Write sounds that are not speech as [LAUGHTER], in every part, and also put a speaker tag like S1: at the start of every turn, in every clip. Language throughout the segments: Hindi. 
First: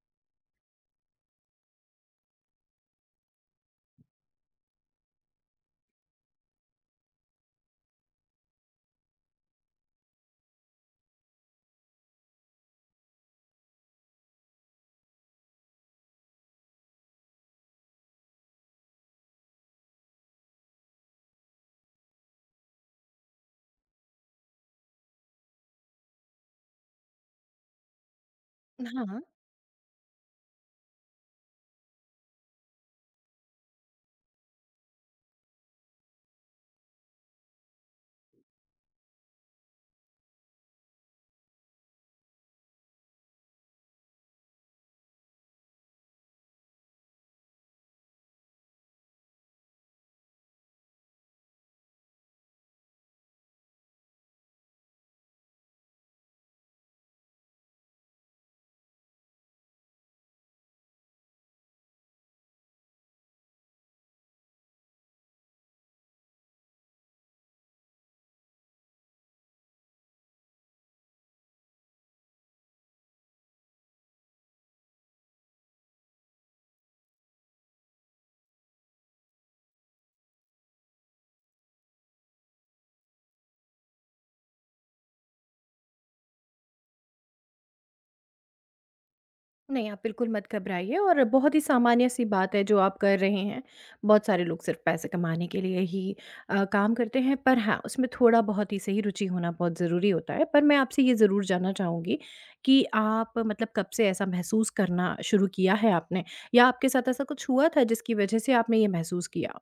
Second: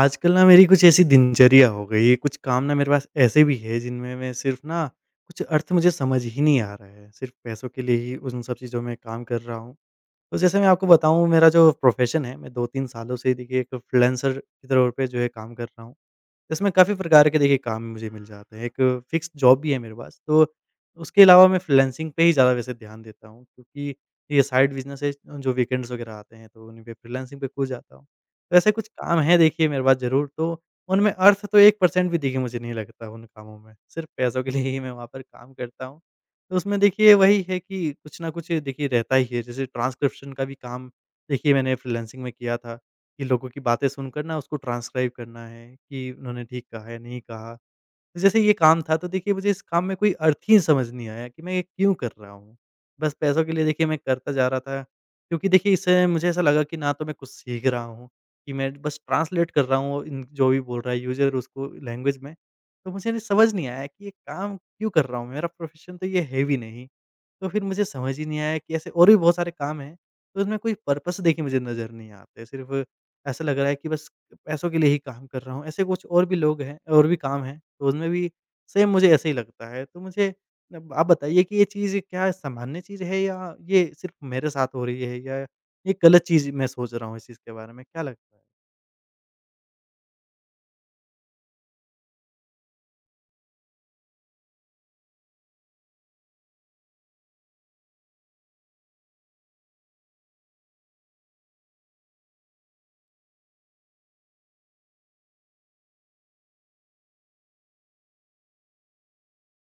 S1: आजकल ना मेरी कुछ ऐसी दिनचर्या हो गई है, कुछ काम ना मेरे पास ऐसे भी है जिनमें मैं सिर्फ ना कुछ अर्थ मुझे समझ ही नहीं आ रहा है। सिर्फ पैसों के लिए ही उन सब चीज़ों में काम कर रहा हूँ। तो जैसे मैं आपको बताऊँ मेरा जो प्रोफ़ेशन है मैं 2-3 सालों से देखिए एक फ्रीलांसर के तौर पे जो है काम कर रहा हूँ। इसमें काफ़ी प्रकार के देखिए काम मुझे मिल जाते हैं। एक फिक्स जॉब भी है मेरे पास, तो उसके अलावा मैं फ्रीलांसिंग पे ही ज़्यादा वैसे ध्यान देता हूँ क्योंकि ये साइड बिज़नेस है। जो वीकेंड्स वगैरह आते हैं तो उन्हीं पे फ्रीलांसिंग पे कूद जाता हूँ। तो ऐसे कुछ
S2: हाँ,
S1: काम हैं देखिए मेरे पास ज़रूर, तो उनमें अर्थ तो 1% भी देखिए मुझे नहीं लगता उन कामों में, सिर्फ़ पैसों के [LAUGHS] लिए ही मैं वहाँ पर काम करता हूँ। तो उसमें देखिए वही है कि कुछ ना कुछ देखिए रहता ही है, जैसे ट्रांसक्रिप्शन का भी काम देखिए मैंने फ्रीलांसिंग में किया था। कि लोगों की बातें सुनकर ना उसको ट्रांसक्राइब करना है कि उन्होंने ठीक कहा या नहीं कहा। तो जैसे ये काम था तो देखिए मुझे इस काम में कोई अर्थ ही समझ नहीं आया कि मैं ये क्यों कर रहा हूँ। बस पैसों के लिए देखिए मैं करता जा रहा था, क्योंकि देखिए इससे मुझे ऐसा लगा कि ना तो मैं कुछ सीख रहा हूँ कि मैं बस ट्रांसलेट कर रहा हूँ इन जो भी बोल रहा है यूज़र उसको लैंग्वेज में। तो मुझे समझ नहीं आया कि ये काम क्यों कर रहा हूँ? मेरा प्रोफ़ेशन तो ये है भी नहीं। तो फिर मुझे समझ ही नहीं आया कि ऐसे और भी बहुत सारे काम हैं, तो उसमें कोई पर्पस देखिए मुझे नज़र नहीं आते। सिर्फ़ ऐसा लग रहा है कि बस पैसों के लिए ही काम कर रहा हूँ। ऐसे कुछ और भी लोग हैं और भी काम हैं, तो उनमें भी सेम मुझे ऐसे ही लगता है। तो मुझे अब आप बताइए कि ये चीज़ क्या सामान्य चीज़ है या ये सिर्फ़ मेरे साथ हो रही है या ये गलत चीज़ मैं सोच रहा हूँ इस चीज़ के बारे में, क्या लगता है?
S2: नहीं आप बिल्कुल मत घबराइए और बहुत ही सामान्य-सी बात है जो आप कर रहे हैं। बहुत सारे लोग सिर्फ़ पैसे कमाने के लिए ही काम करते हैं पर हाँ, उसमें थोड़ा बहुत ही सही रुचि होना बहुत ज़रूरी होता है। पर मैं आपसे ये ज़रूर जानना चाहूँगी कि आप मतलब कब से ऐसा महसूस करना शुरू किया है आपने? या आपके साथ ऐसा कुछ हुआ था जिसकी वजह से आपने ये महसूस किया?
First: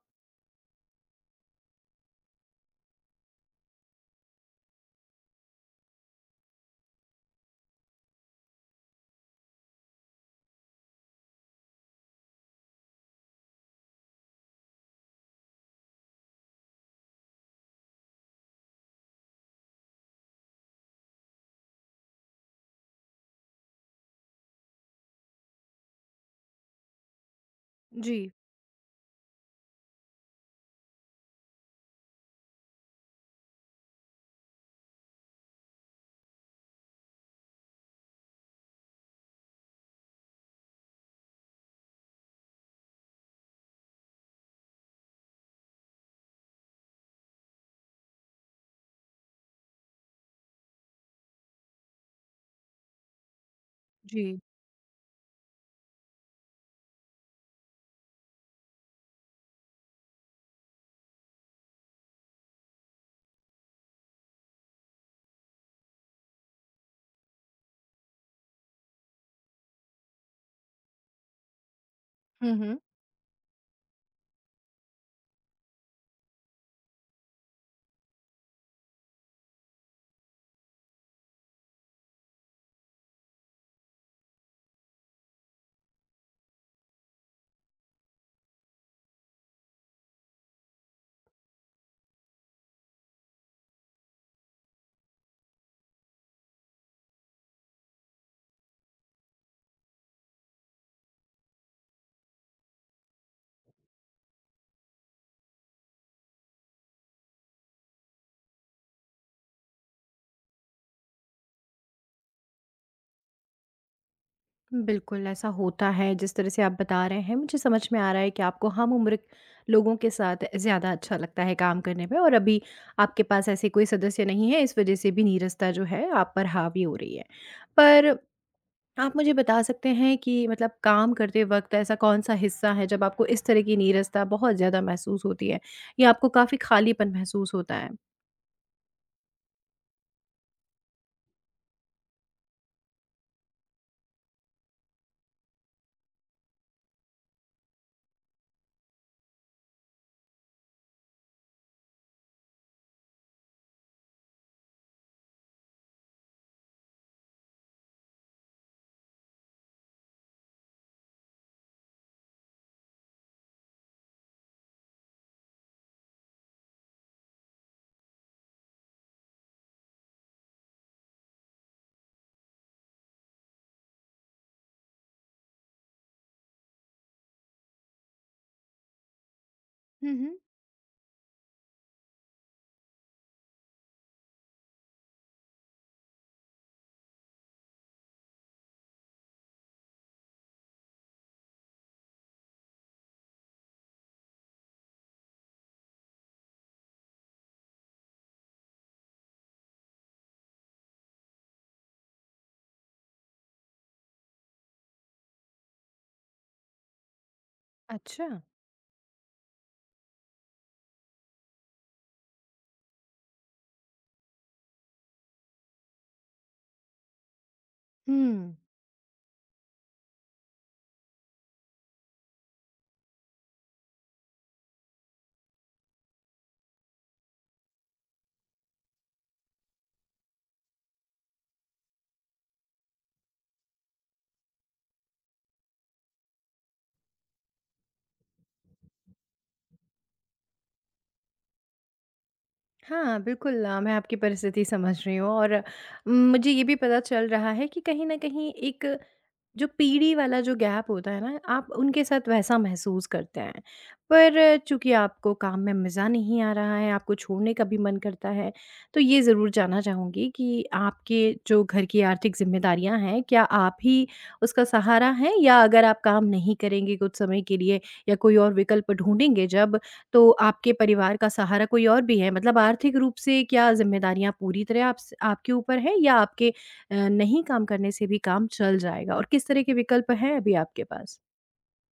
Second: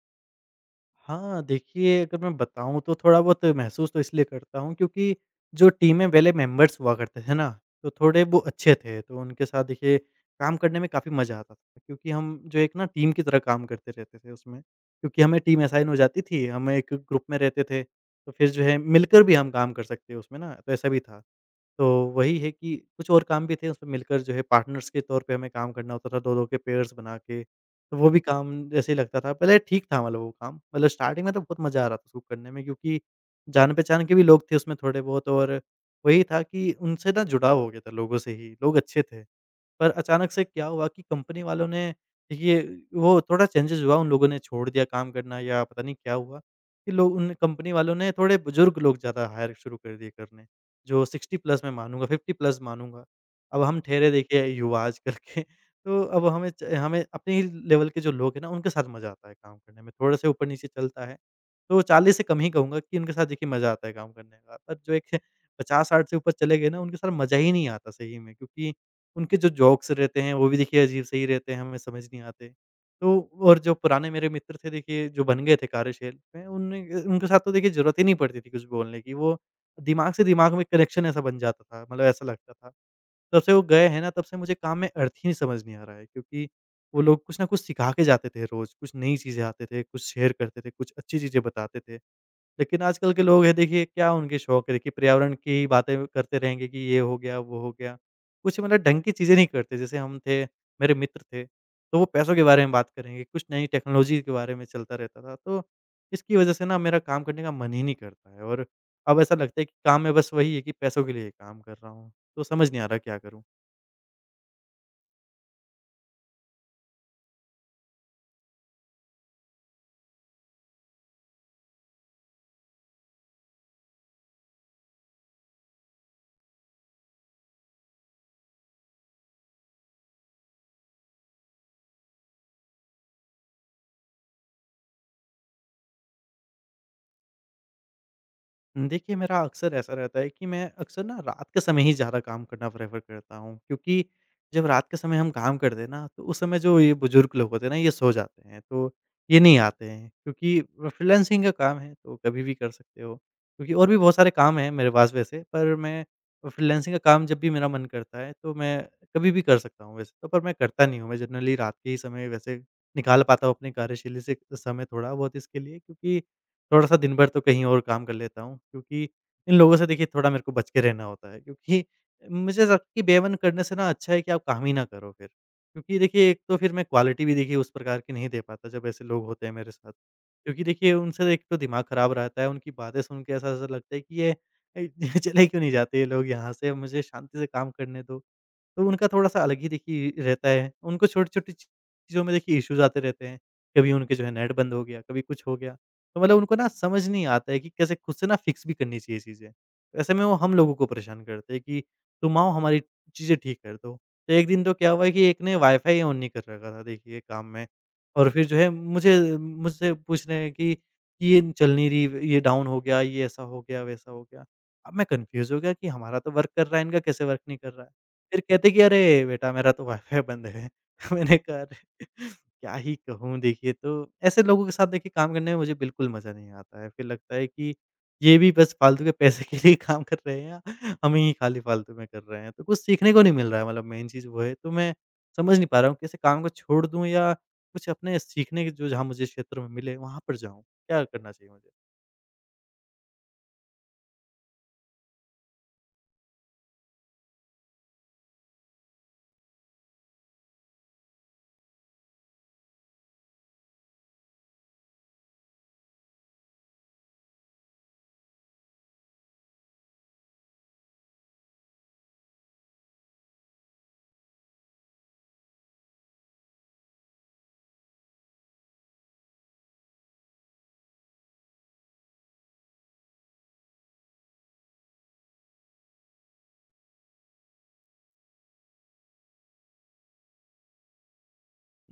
S1: हाँ, देखिए अगर मैं बताऊँ तो थोड़ा बहुत महसूस तो इसलिए करता हूँ क्योंकि जो टीम में पहले मेंबर्स हुआ करते थे ना, तो थोड़े वो अच्छे थे। तो उनके साथ देखिए काम करने में काफ़ी मज़ा आता था, क्योंकि हम जो एक ना टीम की तरह काम करते रहते थे उसमें। क्योंकि हमें टीम असाइन हो जाती थी, हम एक ग्रुप में रहते थे, तो फिर जो है मिलकर भी हम काम कर सकते हैं उसमें ना, तो ऐसा भी था। तो वही है कि कुछ और काम भी थे उसमें मिलकर जो है पार्टनर्स के तौर पे हमें काम करना होता था, 2-2 के पेयर्स बना के। तो वो
S2: जी,
S1: भी काम जैसे ही लगता था, पहले ठीक था मतलब वो काम, मतलब स्टार्टिंग में तो बहुत मज़ा आ रहा था उसको करने में, क्योंकि जान-पहचान के भी लोग थे उसमें थोड़े बहुत और वही था कि उनसे ना जुड़ाव हो गया था लोगों से ही, लोग अच्छे थे। पर अचानक से क्या हुआ कि कंपनी वालों ने ये वो थोड़ा चेंजेज़ हुआ, उन लोगों ने छोड़ दिया काम करना या पता नहीं क्या हुआ कि लोग उन कंपनी वालों ने थोड़े बुज़ुर्ग लोग ज़्यादा हायर शुरू कर दिए करने, जो 60 प्लस मैं मानूँगा, 50 प्लस मानूँगा। अब हम ठहरे
S2: जी।
S1: देखिए युवा आज कल के, [LAUGHS] तो अब हमें च हमें अपने ही लेवल के जो लोग हैं ना, उनके साथ मज़ा आता है काम करने में, थोड़े से ऊपर-नीचे चलता है। तो 40 से कम ही कहूँगा कि उनके साथ देखिए मज़ा आता है काम करने का, पर जो एक 50-60 से ऊपर चले गए ना, उनके साथ मज़ा ही नहीं आता सही में, क्योंकि उनके जो जोक्स रहते हैं, वो भी देखिए अजीब से ही रहते हैं, हमें समझ नहीं आते।
S2: हुँ, हुँ।
S1: तो और जो पुराने मेरे मित्र थे देखिए, जो बन गए थे कार्यशैल में, उनने उनके साथ तो देखिए ज़रूरत ही नहीं पड़ती थी कुछ बोलने की, वो दिमाग से दिमाग में कनेक्शन ऐसा बन जाता था, मतलब ऐसा लगता था। तब से वो गए हैं ना, तब से मुझे काम में अर्थ ही नहीं समझ नहीं आ रहा है, क्योंकि वो लोग कुछ ना कुछ सिखा के जाते थे रोज़, कुछ नई चीज़ें आते थे, कुछ शेयर करते थे, कुछ अच्छी चीज़ें बताते थे। लेकिन आजकल के लोग हैं देखिए क्या उनके शौक है, देखिए पर्यावरण की ही बातें करते रहेंगे कि ये हो गया, वो हो गया। कुछ मतलब ढंग की चीज़ें नहीं करते जैसे हम थे, मेरे मित्र थे, तो वो पैसों के बारे में बात करेंगे, कुछ नई टेक्नोलॉजी के बारे में चलता रहता था। तो इसकी वज़ह से ना मेरा काम करने का मन ही नहीं करता है और अब ऐसा लगता है कि काम में बस वही है कि पैसों के लिए काम कर रहा हूँ। तो समझ नहीं आ रहा क्या करूँ?
S2: बिल्कुल, ऐसा होता है, जिस तरह से आप बता रहे हैं, मुझे समझ में आ रहा है कि आपको हम उम्र लोगों के साथ ज़्यादा अच्छा लगता है काम करने में, और अभी आपके पास ऐसे कोई सदस्य नहीं है, इस वजह से भी नीरसता जो है, आप पर हावी हो रही है। पर आप मुझे बता सकते हैं कि मतलब काम करते वक़्त ऐसा कौन-सा हिस्सा है, जब आपको इस तरह की नीरसता बहुत ज़्यादा महसूस होती है या आपको काफ़ी खालीपन महसूस होता है?
S1: देखिए, मेरा अक्सर ऐसा रहता है कि मैं अक्सर ना रात के समय ही ज़्यादा काम करना प्रेफ़र करता हूँ, क्योंकि जब रात के समय हम काम करते हैं ना, तो उस समय जो ये बुज़ुर्ग लोग होते हैं ना, ये सो जाते हैं, तो ये नहीं आते हैं क्योंकि फ्रीलांसिंग का काम है, तो कभी भी कर सकते हो। क्योंकि और भी बहुत सारे काम हैं मेरे पास वैसे, पर मैं फ्रीलांसिंग का काम जब भी मेरा मन करता है, तो मैं कभी भी कर सकता हूँ वैसे तो, पर मैं करता नहीं हूँ। मैं जनरली रात के ही समय वैसे निकाल पाता हूँ अपने कार्यशैली से समय थोड़ा बहुत इसके लिए, क्योंकि थोड़ा-सा दिन भर तो कहीं और काम कर लेता हूँ, क्योंकि इन लोगों से देखिए थोड़ा मेरे को बच के रहना होता है, क्योंकि मुझे ऐसा लगता है कि बेमन करने से ना अच्छा है कि आप काम ही ना करो फिर। क्योंकि देखिए एक तो फिर मैं क्वालिटी भी देखिए उस प्रकार की नहीं दे पाता जब ऐसे लोग होते हैं मेरे साथ।
S2: हुँ, हुँ।
S1: क्योंकि देखिए उनसे एक तो दिमाग ख़राब रहता है, उनकी बातें सुन के ऐसा-ऐसा लगता है कि ये [LAUGHS] चले क्यों नहीं जाते ये लोग यहाँ से? मुझे शांति से काम करने दो। तो उनका थोड़ा-सा अलग ही देखिए रहता है। उनको छोटी-छोटी ची चीज़ों में देखिए इश्यूज़ आते रहते हैं। कभी उनके जो है नेट बंद हो गया, कभी कुछ हो गया। तो मतलब उनको ना समझ नहीं आता है कि कैसे खुद से ना फिक्स भी करनी चाहिए चीज़ें। ऐसे में वो हम लोगों को परेशान करते हैं कि तुम आओ हमारी चीज़ें ठीक कर दो। तो एक दिन तो क्या हुआ कि एक ने वाईफ़ाई ऑन नहीं कर रखा था देखिए काम में,
S2: अच्छा।
S1: और फिर जो है मुझे मुझसे पूछ रहे हैं कि ये चल नहीं रही, ये डाउन हो गया, ये ऐसा हो गया, वैसा हो गया। अब मैं कन्फ्यूज़ हो गया कि हमारा तो वर्क कर रहा है, इनका कैसे वर्क नहीं कर रहा है। फिर
S2: हुँ।
S1: कहते कि अरे बेटा मेरा तो वाईफ़ाई बंद है। [LAUGHS] मैंने कहा अरे क्या ही कहूँ देखिए, तो ऐसे लोगों के साथ देखिए काम करने में मुझे बिल्कुल मज़ा नहीं आता है। फिर लगता है कि ये भी बस फालतू के पैसे के लिए [LAUGHS] काम कर रहे हैं या हम ही खाली फालतू में कर रहे हैं। तो कुछ सीखने को नहीं मिल रहा है मतलब मेन चीज़ वो है। तो मैं समझ नहीं पा रहा हूँ कैसे काम को छोड़ दूँ या कुछ अपने सीखने के जो जहाँ मुझे क्षेत्र में मिले वहाँ पर जाऊँ? क्या करना चाहिए मुझे?
S2: हाँ, बिल्कुल, मैं आपकी परिस्थिति समझ रही हूँ, और मुझे ये भी पता चल रहा है कि कहीं न कहीं एक जो पीढ़ी वाला जो गैप होता है ना, आप उनके साथ वैसा महसूस करते हैं। पर चूँकि आपको काम में मज़ा नहीं आ रहा है, आपको छोड़ने का भी मन करता है, तो ये ज़रूर जानना चाहूँगी कि आपके जो घर की आर्थिक ज़िम्मेदारियाँ हैं, क्या आप ही उसका सहारा हैं? या अगर आप काम नहीं करेंगे कुछ समय के लिए या कोई और विकल्प ढूँढेंगे जब, तो आपके परिवार का सहारा कोई और भी है? मतलब आर्थिक रूप से क्या ज़िम्मेदारियाँ पूरी तरह आपस आपके ऊपर हैं, या आपके नहीं काम करने से भी काम चल जाएगा, और किस तरह के विकल्प हैं अभी आपके पास?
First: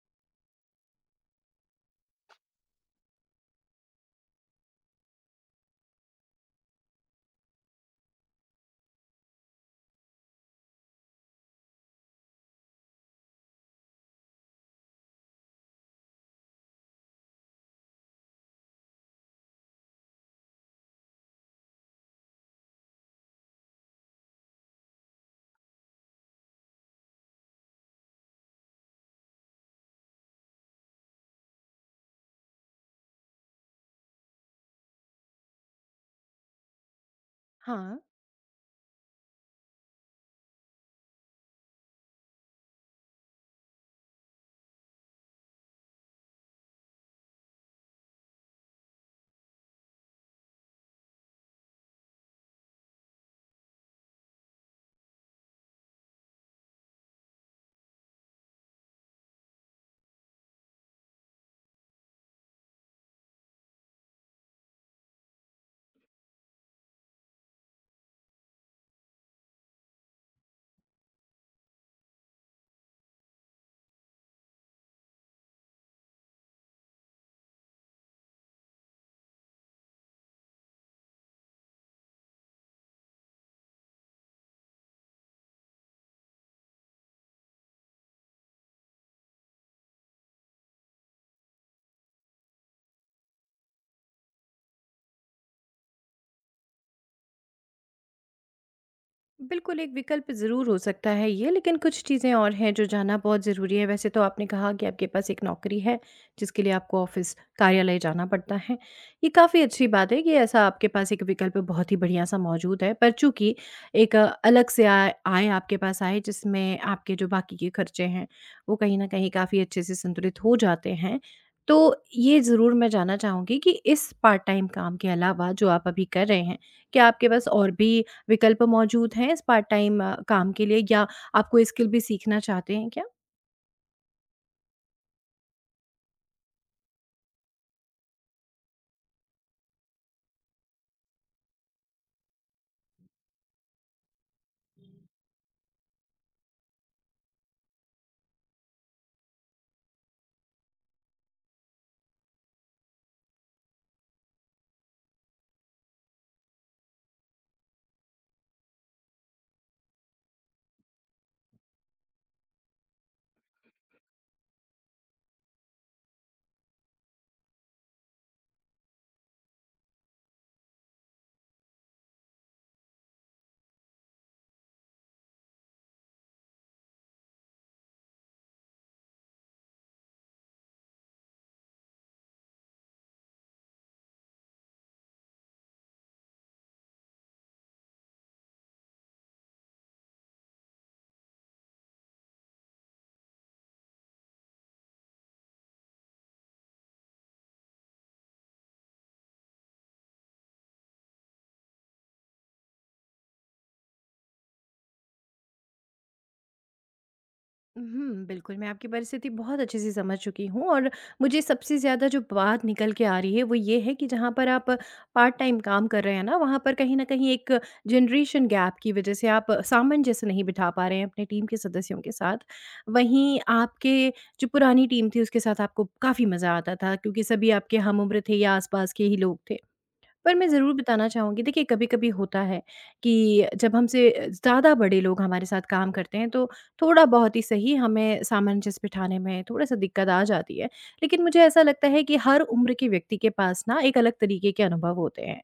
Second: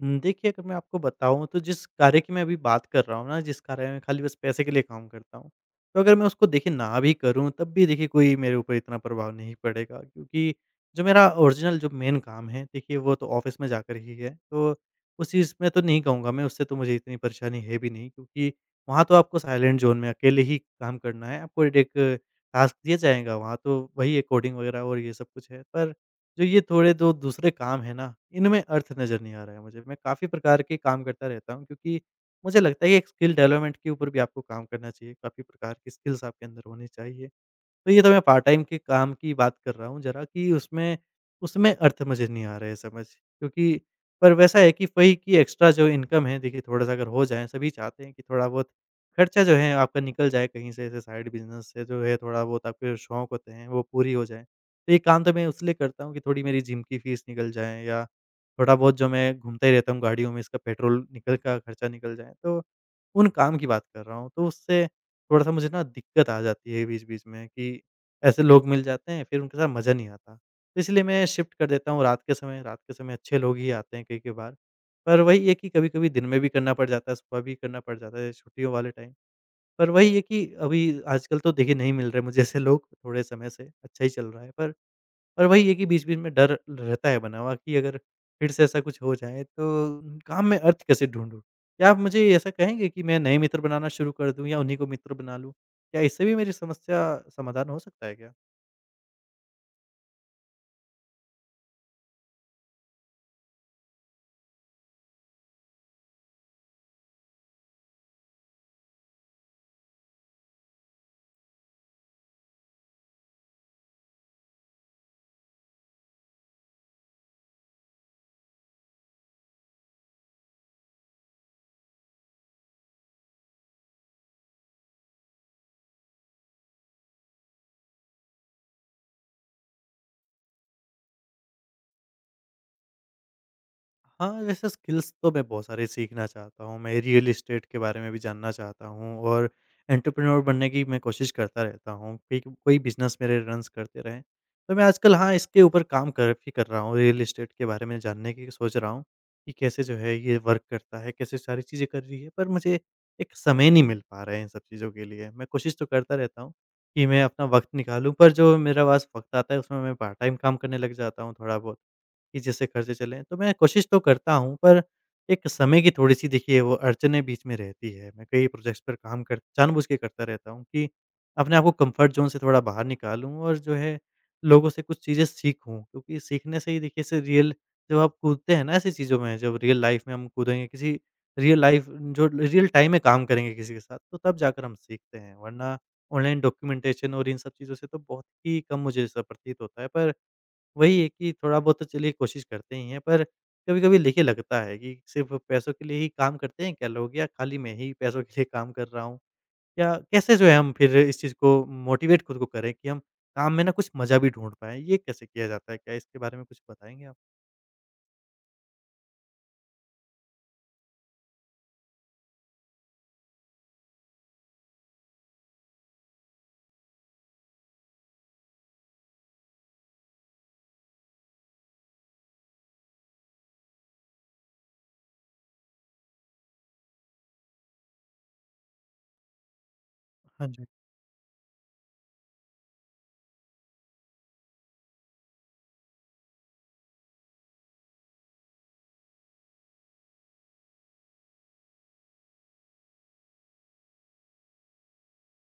S1: देखिए, अगर मैं आपको बताऊँ तो जिस कार्य की मैं अभी बात कर रहा हूँ ना, जिस कार्य में खाली बस पैसे के लिए काम करता हूँ, तो अगर मैं उसको देखिए ना भी करूँ तब भी देखिए कोई मेरे ऊपर इतना प्रभाव नहीं पड़ेगा, क्योंकि जो मेरा ओरिजिनल जो मेन काम है देखिए, वो तो ऑफ़िस में जाकर ही है। तो उस चीज़ में तो नहीं कहूँगा मैं, उससे तो मुझे इतनी परेशानी है भी नहीं, क्योंकि वहाँ तो आपको साइलेंट ज़ोन में अकेले ही काम करना है, आपको एक टास्क दिया जाएगा, वहाँ तो वही है कोडिंग वगैरह और ये सब कुछ है। पर जो ये थोड़े जो दूसरे काम हैं ना, इनमें अर्थ नज़र नहीं आ रहा है मुझे। मैं काफ़ी प्रकार के काम करता रहता हूँ, क्योंकि मुझे लगता है कि एक स्किल डेवलपमेंट के ऊपर भी आपको काम करना चाहिए, काफ़ी प्रकार की स्किल्स आपके अंदर होनी चाहिए। तो
S2: हाँ।
S1: ये तो मैं पार्ट टाइम के काम की बात कर रहा हूँ ज़रा, कि उसमें उसमें अर्थ मुझे नहीं आ रहे समझ, क्योंकि पर वैसा है कि वही कि एक्स्ट्रा जो इनकम है देखिए, थोड़ा-सा अगर हो जाए सभी चाहते हैं कि थोड़ा बहुत खर्चा जो है आपका निकल जाए कहीं से, ऐसे साइड बिज़नेस से जो है थोड़ा बहुत आपके शौक होते हैं वो पूरी हो जाए। तो ये काम तो मैं इसलिए करता हूँ कि थोड़ी मेरी जिम की फ़ीस निकल जाए, या थोड़ा बहुत जो मैं घूमता ही रहता हूँ गाड़ियों में, इसका पेट्रोल निकल का खर्चा निकल जाए। तो उन काम की बात कर रहा हूँ। तो उससे थोड़ा-सा मुझे ना दिक्कत आ जाती है बीच-बीच में, कि ऐसे लोग मिल जाते हैं, फिर उनके साथ मज़ा नहीं आता। तो इसलिए मैं शिफ्ट कर देता हूँ रात के समय, रात के समय अच्छे लोग ही आते हैं कई-कई बार। पर वही है कि कभी-कभी दिन में भी करना पड़ जाता है, सुबह भी करना पड़ जाता है छुट्टियों वाले टाइम। पर वही है कि अभी आजकल तो देखिए नहीं मिल रहे मुझे ऐसे लोग थोड़े समय से, अच्छा ही चल रहा है। पर वही है कि बीच-बीच में डर रहता है बना हुआ, कि अगर फिर से ऐसा कुछ हो जाए तो काम में अर्थ कैसे ढूँढूँ? क्या आप मुझे ऐसा कहेंगे कि मैं नए मित्र बनाना शुरू कर दूँ या उन्हीं को मित्र बना लूँ? क्या इससे भी मेरी समस्या समाधान हो सकता है क्या?
S2: बिल्कुल, एक विकल्प ज़रूर हो सकता है ये, लेकिन कुछ चीज़ें और हैं जो जानना बहुत ज़रूरी है। वैसे तो आपने कहा कि आपके पास एक नौकरी है, जिसके लिए आपको ऑफ़िस, कार्यालय जाना पड़ता है। ये काफ़ी अच्छी बात है कि ऐसा आपके पास एक विकल्प बहुत ही बढ़िया-सा मौजूद है। पर चूँकि एक अलग से आय आय आपके पास आए, जिसमें आपके जो बाकी के खर्चे हैं, वो कहीं न कहीं काफ़ी अच्छे से संतुलित हो जाते हैं। तो ये ज़रूर मैं जानना चाहूँगी कि इस पार्ट टाइम काम के अलावा जो आप अभी कर रहे हैं, क्या आपके पास और भी विकल्प मौजूद हैं इस पार्ट टाइम काम के लिए, या आप कोई स्किल भी सीखना चाहते हैं क्या?
S1: हाँ, जैसे स्किल्स तो मैं बहुत सारे सीखना चाहता हूँ। मैं रियल एस्टेट के बारे में भी जानना चाहता हूँ, और एंटरप्रेन्योर बनने की मैं कोशिश करता रहता हूँ कि कोई बिज़नेस मेरे रन्स करते रहें। तो मैं आजकल हाँ, इसके ऊपर काम कर भी कर रहा हूँ, रियल एस्टेट के बारे में जानने की सोच रहा हूँ कि कैसे जो है ये वर्क करता है, कैसे सारी चीज़ें कर रही है। पर मुझे एक समय नहीं मिल पा रहा है इन सब चीज़ों के लिए। मैं कोशिश तो करता रहता हूँ कि मैं अपना वक़्त निकालूँ, पर जो मेरे पास वक़्त आता है उसमें मैं पार्ट टाइम काम करने लग जाता हूँ थोड़ा बहुत। कि जिससे खर्चे चलें। तो मैं कोशिश तो करता हूँ, पर एक समय की थोड़ी-सी देखिए वो अड़चनें बीच में रहती है। मैं कई प्रोजेक्ट्स पर काम कर जानबूझ के करता रहता हूँ, कि अपने आप को कम्फ़र्ट ज़ोन से थोड़ा बाहर निकालूँ और जो है लोगों से कुछ चीज़ें सीखूँ। क्योंकि सीखने से ही देखिए, इससे रियल जब आप कूदते हैं ना ऐसी चीज़ों में, जब रियल लाइफ़ में हम कूदेंगे किसी, रियल लाइफ़ जो रियल टाइम में काम करेंगे किसी के साथ, तो तब जाकर हम सीखते हैं। वरना ऑनलाइन डॉक्यूमेंटेशन और इन सब चीज़ों से तो बहुत ही कम मुझे ऐसा प्रतीत होता है, पर वही है कि थोड़ा बहुत तो चलिए कोशिश करते ही हैं, पर कभी-कभी देखिए लगता है कि सिर्फ़ पैसों के लिए ही काम करते हैं क्या लोग, या खाली मैं ही पैसों के लिए काम कर रहा हूँ? या कैसे जो है हम फिर इस चीज़ को मोटिवेट खुद को करें कि हम काम में ना कुछ मज़ा भी ढूँढ पाएँ? ये कैसे किया जाता है? क्या इसके बारे में कुछ बताएँगे आप?
S2: हुँ, बिल्कुल, मैं आपकी परिस्थिति बहुत अच्छे से समझ चुकी हूँ, और मुझे सबसे ज़्यादा जो बात निकल के आ रही है वो ये है कि जहाँ पर आप पार्ट टाइम काम कर रहे हैं ना, वहाँ पर कहीं न कहीं एक जनरेशन गैप की वजह से आप सामंजस्य नहीं बिठा पा रहे हैं अपने टीम के सदस्यों के साथ। वहीं आपके जो पुरानी टीम थी उसके साथ आपको काफ़ी मज़ा आता था क्योंकि सभी आपके हम उम्र थे या आस-पास के ही लोग थे। पर मैं
S1: हाँ जी,
S2: ज़रूर बताना चाहूँगी, देखिए कभी-कभी होता है कि जब हमसे ज़्यादा बड़े लोग हमारे साथ काम करते हैं तो थोड़ा-बहुत ही सही हमें सामंजस्य बिठाने में थोड़ा-सा दिक्कत आ जाती है। लेकिन मुझे ऐसा लगता है कि हर उम्र के व्यक्ति के पास ना एक अलग तरीके के अनुभव होते हैं।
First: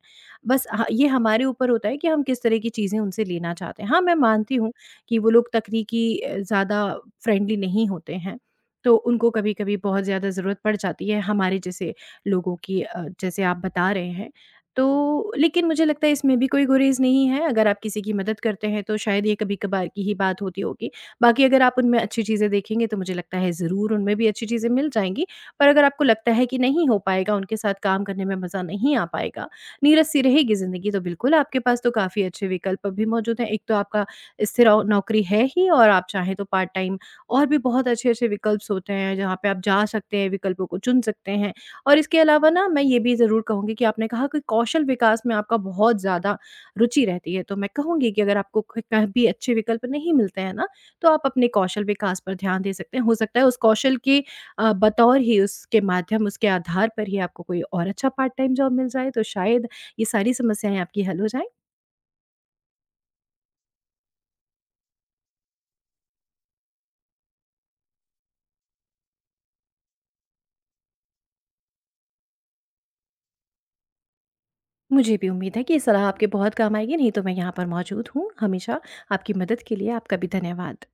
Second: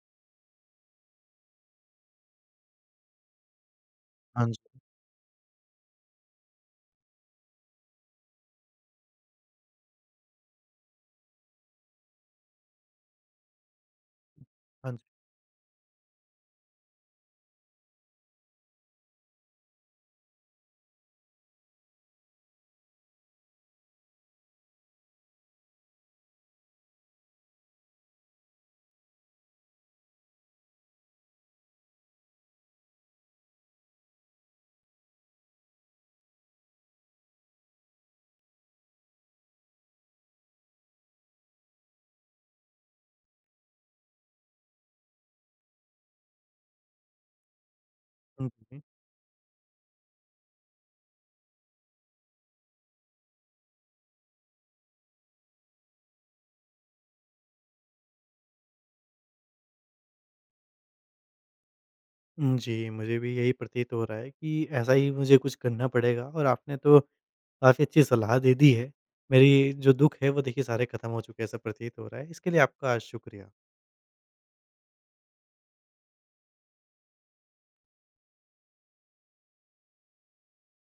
S2: बस ह ये हमारे ऊपर होता है कि हम किस तरह की चीज़ें उनसे लेना चाहते हैं। हाँ, मैं
S1: हाँ
S2: मानती
S1: जी,
S2: हूँ कि वो लोग तकनीकी ज़्यादा फ्रेंडली नहीं होते हैं, तो उनको कभी-कभी बहुत ज़्यादा ज़रूरत पड़ जाती है हमारे जैसे लोगों की, जैसे आप बता रहे हैं।
S1: हाँ जी।
S2: तो लेकिन मुझे लगता है इसमें भी कोई गुरेज़ नहीं है, अगर आप किसी की मदद करते हैं तो शायद ये कभी-कभार की ही बात होती होगी। बाकी अगर आप उनमें अच्छी चीज़ें देखेंगे तो मुझे लगता है ज़रूर उनमें भी अच्छी चीज़ें मिल जाएँगी। पर अगर आपको लगता है कि नहीं हो पाएगा, उनके साथ काम करने में मज़ा नहीं आ पाएगा, नीरस सी रहेगी ज़िंदगी, तो बिल्कुल आपके पास तो काफ़ी अच्छे विकल्प भी मौजूद हैं। एक तो आपका स्थिर औ नौकरी है ही, और आप चाहें तो पार्ट टाइम और भी बहुत अच्छे-अच्छे विकल्प होते हैं, जहाँ पे आप जा सकते हैं, विकल्पों को चुन सकते हैं। और इसके अलावा ना मैं ये भी ज़रूर कहूँगी कि आपने कहा कि कौशल विकास में आपका बहुत ज़्यादा रुचि रहती है, तो मैं कहूँगी कि अगर
S1: हुँ,
S2: आपको
S1: हुँ,
S2: क
S1: हुँ।
S2: कहीं भी अच्छे विकल्प नहीं मिलते हैं ना, तो आप अपने कौशल विकास पर ध्यान दे सकते हैं। हो सकता है उस कौशल के बतौर ही, उसके माध्यम, उसके आधार पर ही आपको कोई और अच्छा पार्ट टाइम जॉब मिल जाए, तो शायद ये सारी समस्याएँ आपकी हल हो जाएँ।
S1: जी, मुझे भी यही प्रतीत हो रहा है कि ऐसा ही मुझे कुछ करना पड़ेगा, और आपने तो काफ़ी अच्छी सलाह दे दी है। मेरी जो दुःख है वो देखिए सारे खत्म हो चुके हैं ऐसा प्रतीत हो रहा है। इसके लिए आपका शुक्रिया।
S2: मुझे भी उम्मीद है कि ये सलाह आपके बहुत काम आएगी, नहीं तो मैं यहाँ पर मौजूद हूँ हमेशा आपकी मदद के लिए। आपका भी धन्यवाद।